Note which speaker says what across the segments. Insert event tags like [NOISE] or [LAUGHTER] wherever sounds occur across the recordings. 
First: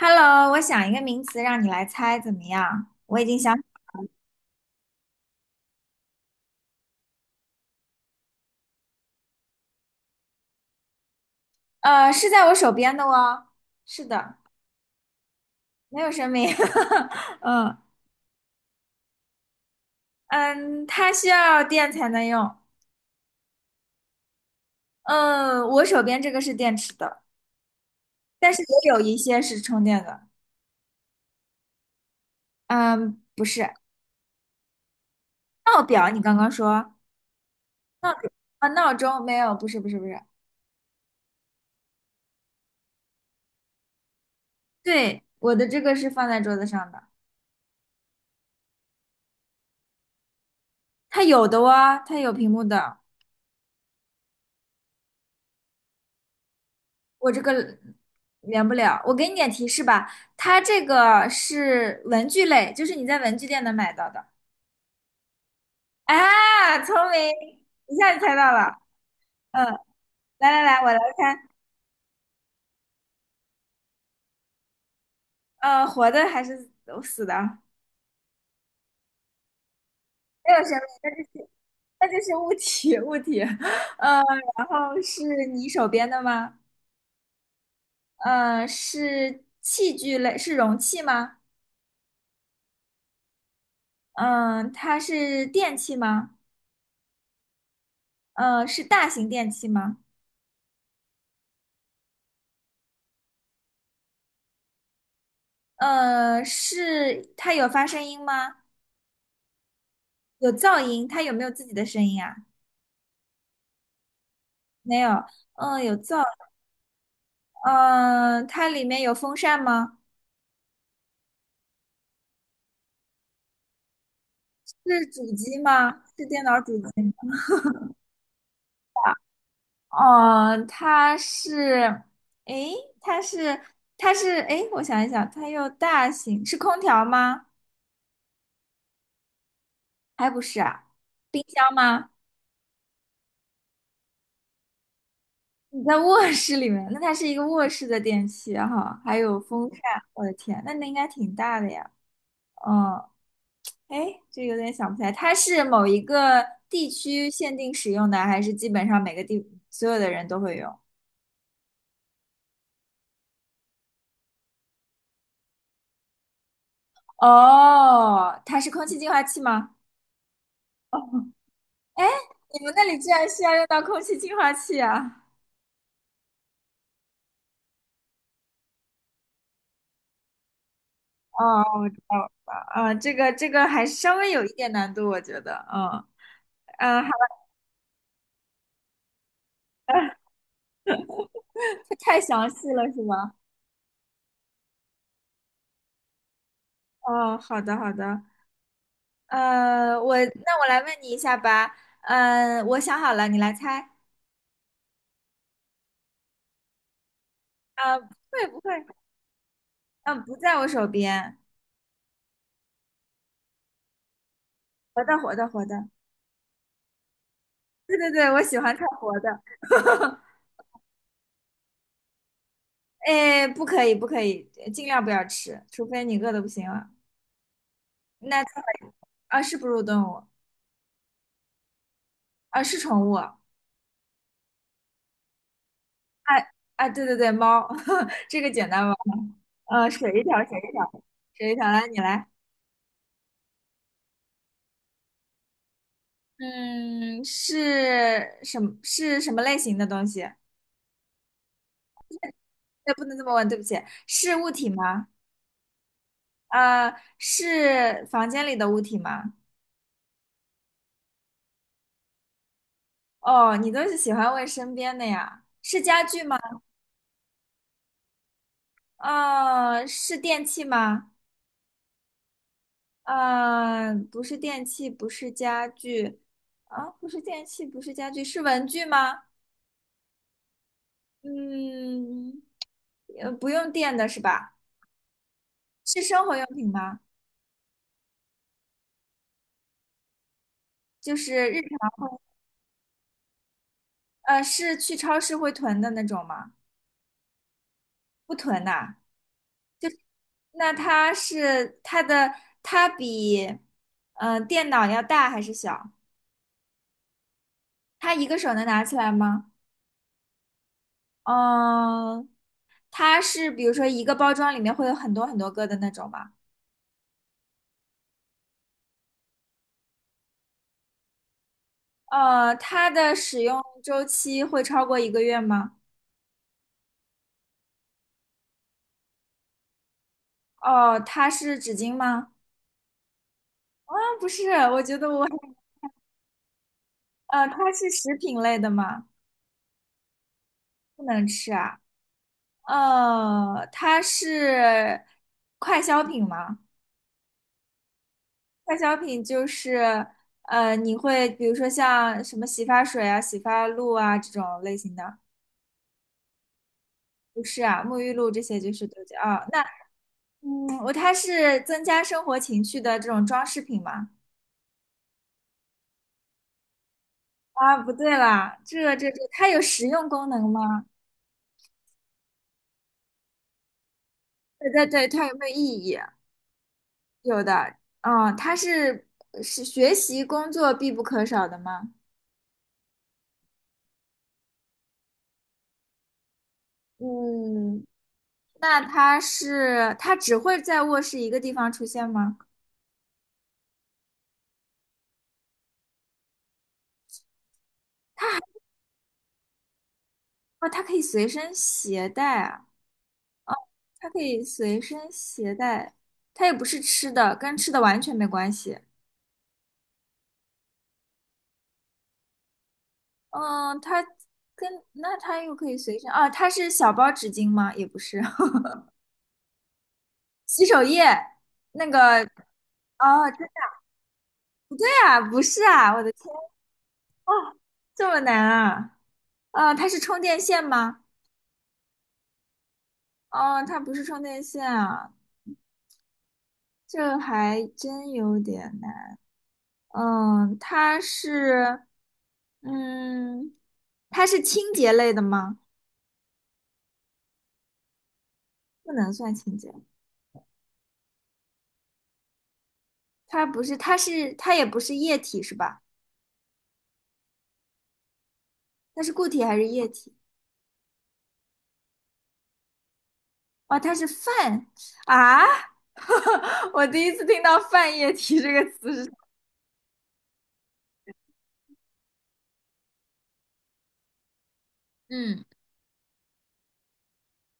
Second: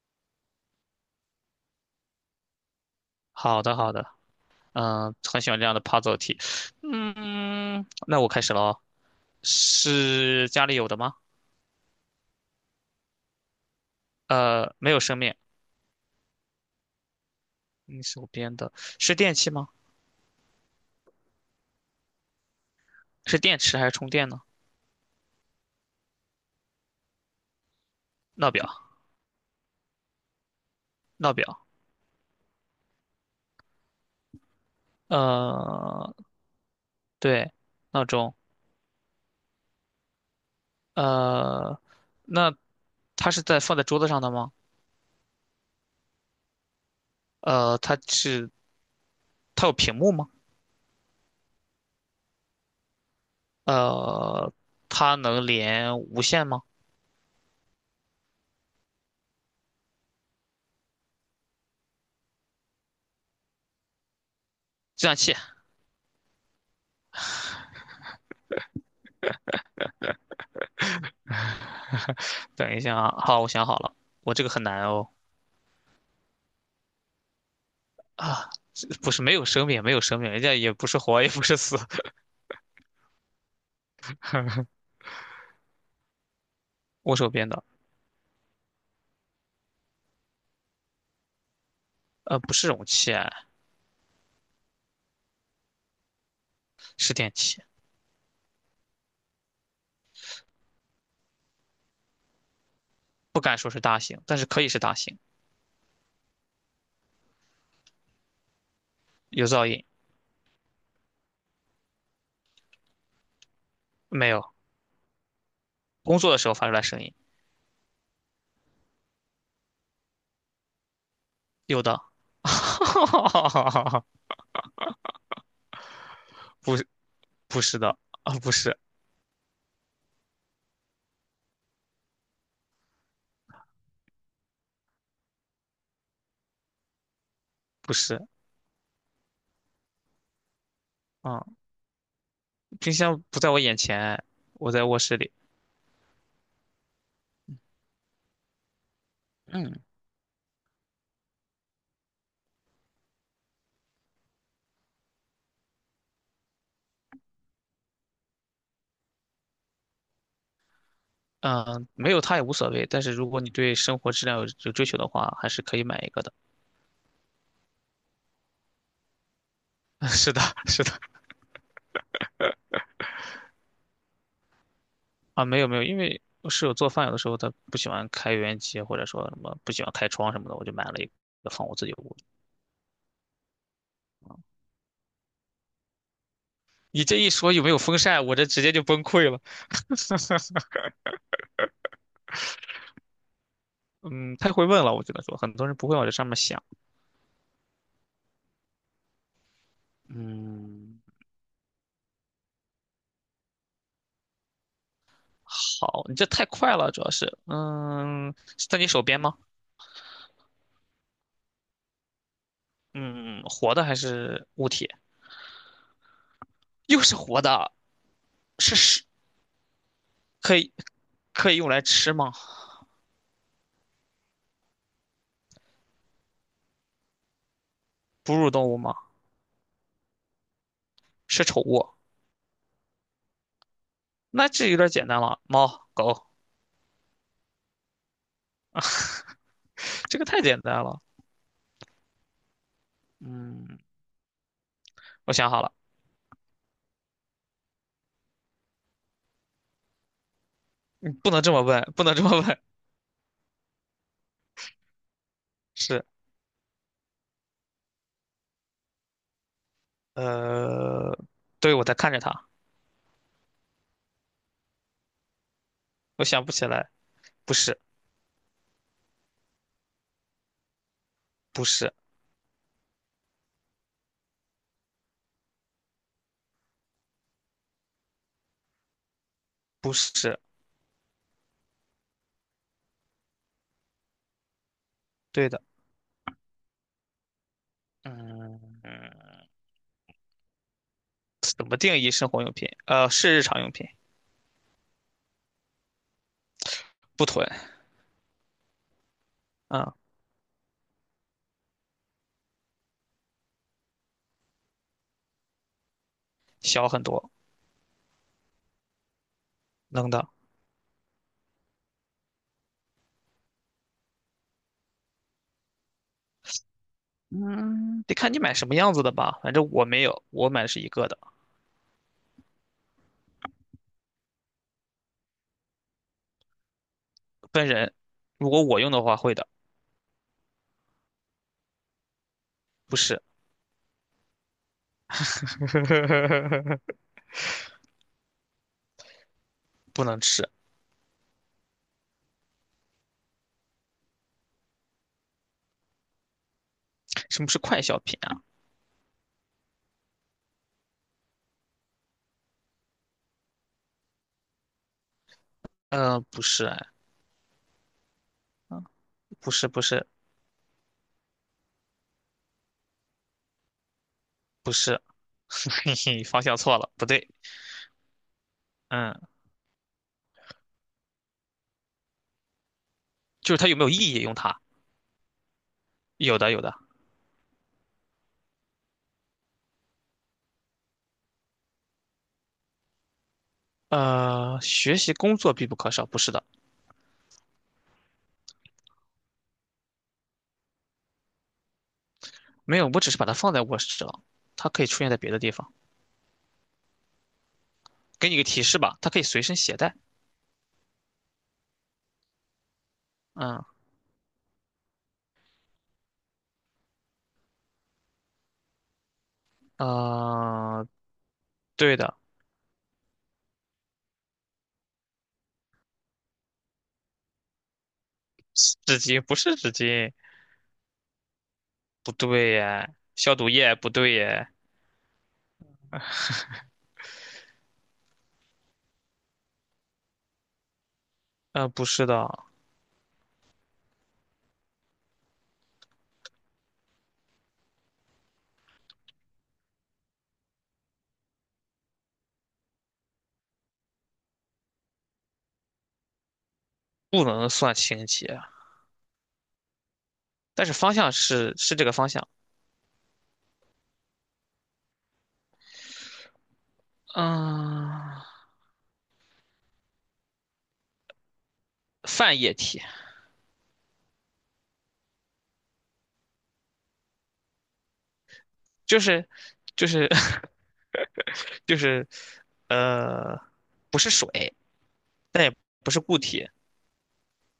Speaker 1: Hello，我想一个名词让你来猜，怎么样？我已经想，
Speaker 2: 好的，好的，嗯，很喜欢这样的 puzzle 题。嗯，那我开始了哦。是家里有的吗？
Speaker 1: 是在我手边的哦。是的，
Speaker 2: 呃，没有生命，
Speaker 1: 没有生命。[LAUGHS] 嗯
Speaker 2: 你手边的是电器吗？
Speaker 1: 嗯，它需要电才能用。
Speaker 2: 是电池还是充电呢？
Speaker 1: 嗯，我手边这个是电池的，
Speaker 2: 闹
Speaker 1: 但是
Speaker 2: 表，
Speaker 1: 也有一些是充电的。
Speaker 2: 闹表，
Speaker 1: 嗯，不是闹表，
Speaker 2: 呃，
Speaker 1: 你刚刚说
Speaker 2: 对，闹钟，
Speaker 1: 啊，闹钟没有，不是不是不是。
Speaker 2: 呃，那它是在放在桌子上的吗？
Speaker 1: 对，我的这个是放在桌子上的，
Speaker 2: 呃，它有屏幕吗？
Speaker 1: 它有的哦，它有屏幕的。
Speaker 2: 呃，它能连无线吗？
Speaker 1: 我这个连不了，我给你点提示吧，它这个是文具类，就是你在文具店能买到的。
Speaker 2: 计算器，
Speaker 1: 啊，聪明，一下就猜到了。嗯，来来来，我来猜，
Speaker 2: [LAUGHS] 等一下啊，好，我想好了，我这个很难哦。
Speaker 1: 活的还是死的？
Speaker 2: 啊，这不是没有生命，没有生命，人
Speaker 1: 没
Speaker 2: 家
Speaker 1: 有生
Speaker 2: 也
Speaker 1: 命，
Speaker 2: 不是
Speaker 1: 那就
Speaker 2: 活，也不
Speaker 1: 是
Speaker 2: 是死。[LAUGHS]
Speaker 1: 物体，物体。嗯，然后是你手边的吗？
Speaker 2: 我手边的，
Speaker 1: 嗯，是器具类，是容器吗？
Speaker 2: 呃，不是容器啊，
Speaker 1: 嗯、它是电器吗？
Speaker 2: 是电器，
Speaker 1: 嗯，是大型电器吗？
Speaker 2: 不敢说是大型，但是可以是大型。
Speaker 1: 嗯，是它有发声音吗？
Speaker 2: 有噪音
Speaker 1: 有噪音，它有没有自己的声音啊？
Speaker 2: 没有？
Speaker 1: 没有。嗯，有
Speaker 2: 工
Speaker 1: 噪。
Speaker 2: 作的时候发出来声音，
Speaker 1: 嗯，它里面有风扇吗？
Speaker 2: 有的。[LAUGHS]
Speaker 1: 是主机吗？是电脑主
Speaker 2: 不
Speaker 1: 机
Speaker 2: 是，
Speaker 1: 吗？
Speaker 2: 不是的，啊，不是，
Speaker 1: 哦，它是，诶，它是，它是，诶，我想一想，它又大型，是空调吗？
Speaker 2: 不是，
Speaker 1: 还不是啊，
Speaker 2: 嗯，
Speaker 1: 冰箱吗？
Speaker 2: 冰箱不在我眼前，我在卧室里。
Speaker 1: 你在卧室里面，那它是一个卧室的电器哈，还有风扇，
Speaker 2: 嗯，
Speaker 1: 我的天，那应该挺大的呀。嗯，哎，这有点想不起来，它是某一个地区限定使用的，还是基本上每个地所有的人都会有？
Speaker 2: 嗯，没有它也无所谓，但是如果你对生活质量有追求的话，还是可以买一个的。
Speaker 1: 哦，它是空气净化器吗？
Speaker 2: [LAUGHS] 是的，是的。
Speaker 1: 哦，你们那里居然需要用到空气净化器啊？
Speaker 2: 啊，没有没有，因为我室友做饭有的时候他不喜欢开油烟机，或者说什么不喜欢开窗什么的，我就买了一个
Speaker 1: 哦，
Speaker 2: 放我自
Speaker 1: 我
Speaker 2: 己
Speaker 1: 知
Speaker 2: 屋
Speaker 1: 道
Speaker 2: 里。
Speaker 1: 了，啊，这个还稍微有一点难度，我觉得，嗯嗯，
Speaker 2: 你
Speaker 1: 好
Speaker 2: 这一说有没有风扇，我这直接就崩溃了。
Speaker 1: 的，
Speaker 2: [LAUGHS]
Speaker 1: [LAUGHS] 太详细了是吗？
Speaker 2: 嗯，太会问了，我只能说很多人不会往这上面想。
Speaker 1: 哦，好的好的，我那我来
Speaker 2: 嗯，
Speaker 1: 问你一下吧，我想好了，你来猜，
Speaker 2: 好，你这太快了，主要是，
Speaker 1: 不
Speaker 2: 嗯，
Speaker 1: 会不
Speaker 2: 是
Speaker 1: 会，
Speaker 2: 在你手边吗？
Speaker 1: 嗯，不在我手边，
Speaker 2: 嗯，活的还是物体？
Speaker 1: 活的活的活的。
Speaker 2: 又是活的，
Speaker 1: 对对对，我喜欢
Speaker 2: 是
Speaker 1: 看
Speaker 2: 食，
Speaker 1: 活的。
Speaker 2: 可以可以用来吃吗？
Speaker 1: 哎，不可以不可以，尽量不要吃，除非你饿的不行了。
Speaker 2: 哺
Speaker 1: 那
Speaker 2: 乳
Speaker 1: 最
Speaker 2: 动物
Speaker 1: 后
Speaker 2: 吗？
Speaker 1: 啊，是哺乳动物
Speaker 2: 是宠物？
Speaker 1: 啊，是宠物。
Speaker 2: 那这有点简单了，猫、狗。
Speaker 1: 哎啊，对对对，猫，[LAUGHS] 这个简单吧？水
Speaker 2: 这
Speaker 1: 一
Speaker 2: 个
Speaker 1: 条，
Speaker 2: 太
Speaker 1: 水
Speaker 2: 简
Speaker 1: 一
Speaker 2: 单
Speaker 1: 条，
Speaker 2: 了。
Speaker 1: 水一条，来你来。
Speaker 2: 嗯，我想好了，
Speaker 1: 嗯，是什么？是什么类型的东西？
Speaker 2: 不能这么问，不能这么问。
Speaker 1: 对，不能这么问，对不起，是物体吗？
Speaker 2: 是，
Speaker 1: 是房间里的物体吗？
Speaker 2: 呃，对，我在看着他，
Speaker 1: 哦，你都是喜欢问身边的呀？是家具
Speaker 2: 我
Speaker 1: 吗？
Speaker 2: 想不起来，不是，
Speaker 1: 是电器吗？
Speaker 2: 不是，
Speaker 1: 嗯，不是电器，不是家具，啊，不是电器，不是家具，是文具吗？
Speaker 2: 不是，
Speaker 1: 嗯，不用电的是吧？
Speaker 2: 对的，
Speaker 1: 是生活用品吗？
Speaker 2: 嗯嗯，
Speaker 1: 就是日
Speaker 2: 怎么定
Speaker 1: 常，
Speaker 2: 义生活用品？呃，是日常用品，
Speaker 1: 是去超市会囤的那种吗？
Speaker 2: 不囤，
Speaker 1: 不囤呐。
Speaker 2: 嗯，
Speaker 1: 那它是它的，它比，嗯，电脑要大还是小？
Speaker 2: 小很多，
Speaker 1: 它一个手能拿起来吗？
Speaker 2: 能的，
Speaker 1: 嗯，它是比如说一个包装里面会有很多很多个的那种吗？
Speaker 2: 嗯，得看你买什么样子的吧，反正我没有，我买的是一个的，
Speaker 1: 它的使用周期会超过一个月吗？
Speaker 2: 分人，如果我用的话会的，
Speaker 1: 哦，它是纸巾吗？
Speaker 2: 不是，
Speaker 1: 啊，不是，我觉得我，
Speaker 2: [LAUGHS]
Speaker 1: 它是食品类的吗？
Speaker 2: 不能吃，
Speaker 1: 不能吃啊。它是快消品吗？
Speaker 2: 什么是快消品啊？
Speaker 1: 快消品就是，你会比如说像什么洗发水啊、洗发露啊这种类型的，
Speaker 2: 呃，不是，哎，
Speaker 1: 不是啊，沐浴露这些就
Speaker 2: 嗯
Speaker 1: 是都叫啊。
Speaker 2: 不是
Speaker 1: 嗯，我它是增加生活情趣的这种装饰品吗？
Speaker 2: 不是，[LAUGHS] 嘿嘿，方向错了，不对，
Speaker 1: 啊，不对啦，这这
Speaker 2: 嗯，
Speaker 1: 这，它有实用功能吗？
Speaker 2: 就是它有没有意义用它？
Speaker 1: 对对对，它有没有意义？
Speaker 2: 有的有的，
Speaker 1: 有的，嗯，它是学习工作必不可少的吗？
Speaker 2: 呃，学习工作必不可少，不是的，
Speaker 1: 嗯，那它是它只会在卧室一个地方出现吗？
Speaker 2: 没有，我只是把它放在卧室了，它可以出现在别的地方。给你个提示吧，它可以随身携带。
Speaker 1: 哦，它可以随身携带啊，
Speaker 2: 嗯，
Speaker 1: 它可以随身携带，它也不是吃的，跟吃的完全没关系。
Speaker 2: 呃，对的，
Speaker 1: 嗯，它跟那它又可以随身啊，它是小包纸巾吗？也不是，[LAUGHS]
Speaker 2: 纸巾不是纸巾，
Speaker 1: 洗手液那个
Speaker 2: 不对耶，
Speaker 1: 哦，
Speaker 2: 消
Speaker 1: 真
Speaker 2: 毒液不对耶，
Speaker 1: 的呀，不是啊，我的天，这么难啊？啊，它是充电线吗？
Speaker 2: 呃，不是的，
Speaker 1: 哦，它不是充电线啊，这还真有点难。嗯，它是嗯，它是清洁类的吗？
Speaker 2: 不能算清洁，
Speaker 1: 不能算清洁，
Speaker 2: 但是方向是这个方向。
Speaker 1: 它不是，它是它也不是液体是吧？
Speaker 2: 嗯，
Speaker 1: 它是固体还是液体？
Speaker 2: 泛液体。
Speaker 1: 哦，它是泛啊！[LAUGHS] 我第一次听到“泛液体”这个词
Speaker 2: 就
Speaker 1: 是什么
Speaker 2: 是就是 [LAUGHS] 就是呃，不是水，但
Speaker 1: 嗯，
Speaker 2: 也不是固体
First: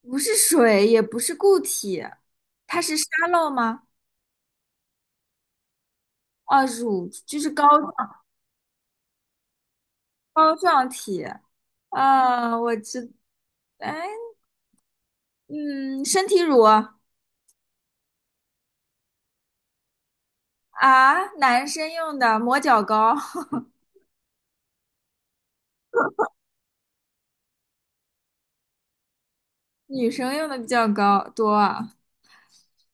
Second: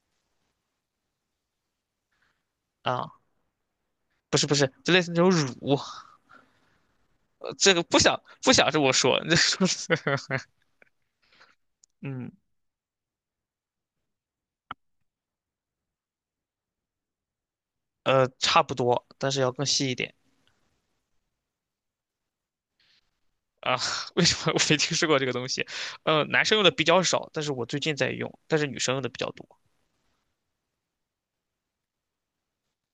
Speaker 1: 不是水，也不是固体，它是沙
Speaker 2: 啊，
Speaker 1: 漏吗？
Speaker 2: 不是不是，就类似那种乳，
Speaker 1: 哦，乳就是
Speaker 2: 呃
Speaker 1: 膏
Speaker 2: 这个
Speaker 1: 状
Speaker 2: 不想这么说，
Speaker 1: 膏状体。
Speaker 2: [LAUGHS] 嗯
Speaker 1: 啊，我知，哎，嗯，身体乳啊，
Speaker 2: 呃，差不多，但是要更细一点
Speaker 1: 男生用的磨脚膏，[LAUGHS]
Speaker 2: 啊。[LAUGHS] 为什么我没听说过这个东西？呃，男生用的比较少，但是我最近在用，但是女生用的比较多。
Speaker 1: 女生用的比较高多啊。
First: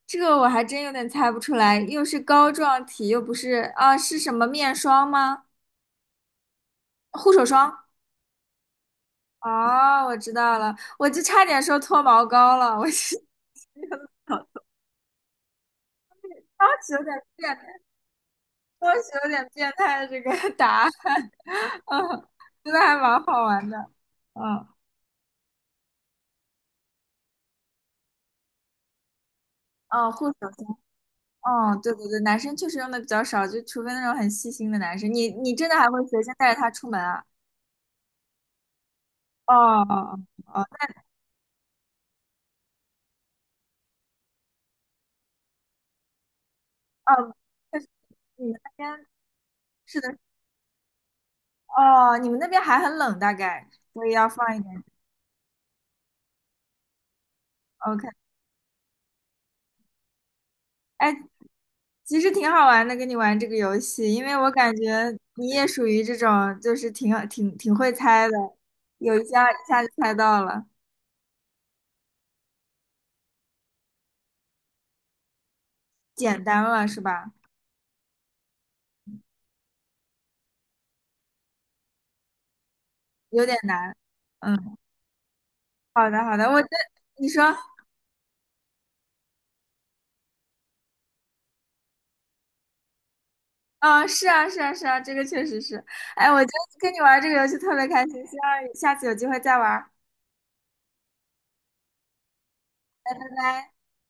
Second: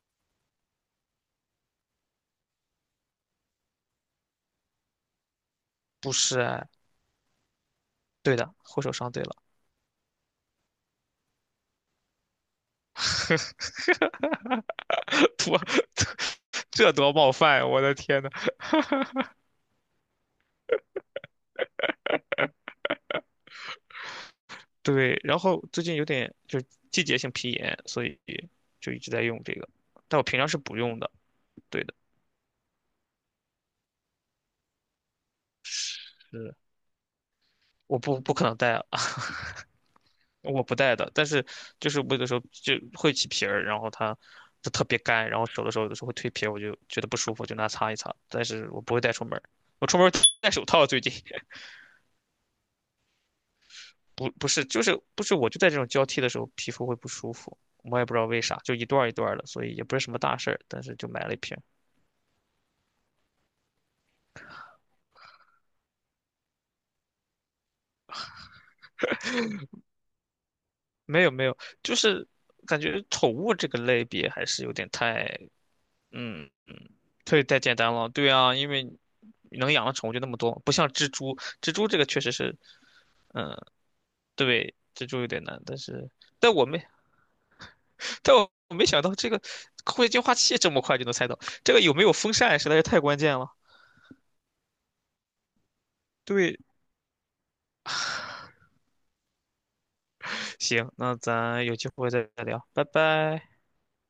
Speaker 1: 这个我还真有点猜不出来，又是膏状体，又不是啊，是什么面霜吗？
Speaker 2: 不是哎，
Speaker 1: 护手霜。
Speaker 2: 对的，护手霜对了，
Speaker 1: 哦，我知道了，我就差点说脱毛膏了，我是 [LAUGHS]
Speaker 2: [LAUGHS] 多
Speaker 1: 当
Speaker 2: 这
Speaker 1: 时有
Speaker 2: 多
Speaker 1: 点
Speaker 2: 冒
Speaker 1: 变
Speaker 2: 犯
Speaker 1: 态，
Speaker 2: 啊，我的天呐！
Speaker 1: 当时有点变态的这个答案，[LAUGHS] 嗯，真的还蛮好玩的，嗯，
Speaker 2: 对，然后最近有点就是季节性皮炎，所以就一直在用这个，
Speaker 1: 嗯
Speaker 2: 但我
Speaker 1: 护手
Speaker 2: 平常是
Speaker 1: 霜，
Speaker 2: 不用的。
Speaker 1: 哦，
Speaker 2: 对
Speaker 1: 对
Speaker 2: 的，
Speaker 1: 对对，男生确实用的比较少，就除非那种很细心的男生，你你真的还会随身带
Speaker 2: 是，
Speaker 1: 着它出门啊？
Speaker 2: 我不可能戴啊，[LAUGHS]
Speaker 1: 哦哦哦，
Speaker 2: 我
Speaker 1: 哦
Speaker 2: 不戴的。但是就是我有的时候就会起皮儿，然后它就特别干，然后手的时候有的时候会蜕皮儿，我就觉得
Speaker 1: 那
Speaker 2: 不舒
Speaker 1: 哦，
Speaker 2: 服，就拿
Speaker 1: 确实
Speaker 2: 擦一擦。但
Speaker 1: 你们那
Speaker 2: 是我不会
Speaker 1: 边
Speaker 2: 带出门儿我出
Speaker 1: 是
Speaker 2: 门儿
Speaker 1: 的，
Speaker 2: 戴手套。最近 [LAUGHS]
Speaker 1: 哦，你们那边还很冷，大概，所以要
Speaker 2: 不不
Speaker 1: 放一
Speaker 2: 是就
Speaker 1: 点
Speaker 2: 是不是我就在这种交替的时候皮肤会不舒服，我也
Speaker 1: ，OK。
Speaker 2: 不知道为啥，就一段儿一段儿的，所以也不是什么大事儿，但是就
Speaker 1: 哎，
Speaker 2: 买了一瓶。
Speaker 1: 其实挺好玩的，跟你玩这个游戏，因为我感觉你也属于这种，就是挺会猜的，有一下一下就猜到了，
Speaker 2: 没有没有，就是感觉宠物这个类别还是有点太，
Speaker 1: 简
Speaker 2: 嗯
Speaker 1: 单了
Speaker 2: 嗯，
Speaker 1: 是吧？
Speaker 2: 太简单了。对啊，因为能养的宠物就那么多，不像蜘蛛，蜘蛛这个确实是，
Speaker 1: 有点难。
Speaker 2: 对，
Speaker 1: 嗯，
Speaker 2: 蜘蛛有点难。但
Speaker 1: 好
Speaker 2: 是，
Speaker 1: 的好的，
Speaker 2: 但
Speaker 1: 我
Speaker 2: 我
Speaker 1: 觉得
Speaker 2: 没，
Speaker 1: 你说，
Speaker 2: 但我没想到这个空气净化器这么快就能猜到，这个有没有风扇实在是太关键了。
Speaker 1: 啊是啊是啊是啊，这个确实是。哎，我觉
Speaker 2: 对，
Speaker 1: 得跟你玩这个游戏特别开心，希望下次有机会再玩儿。
Speaker 2: 行，那咱有机会再聊，拜
Speaker 1: 拜
Speaker 2: 拜。
Speaker 1: 拜。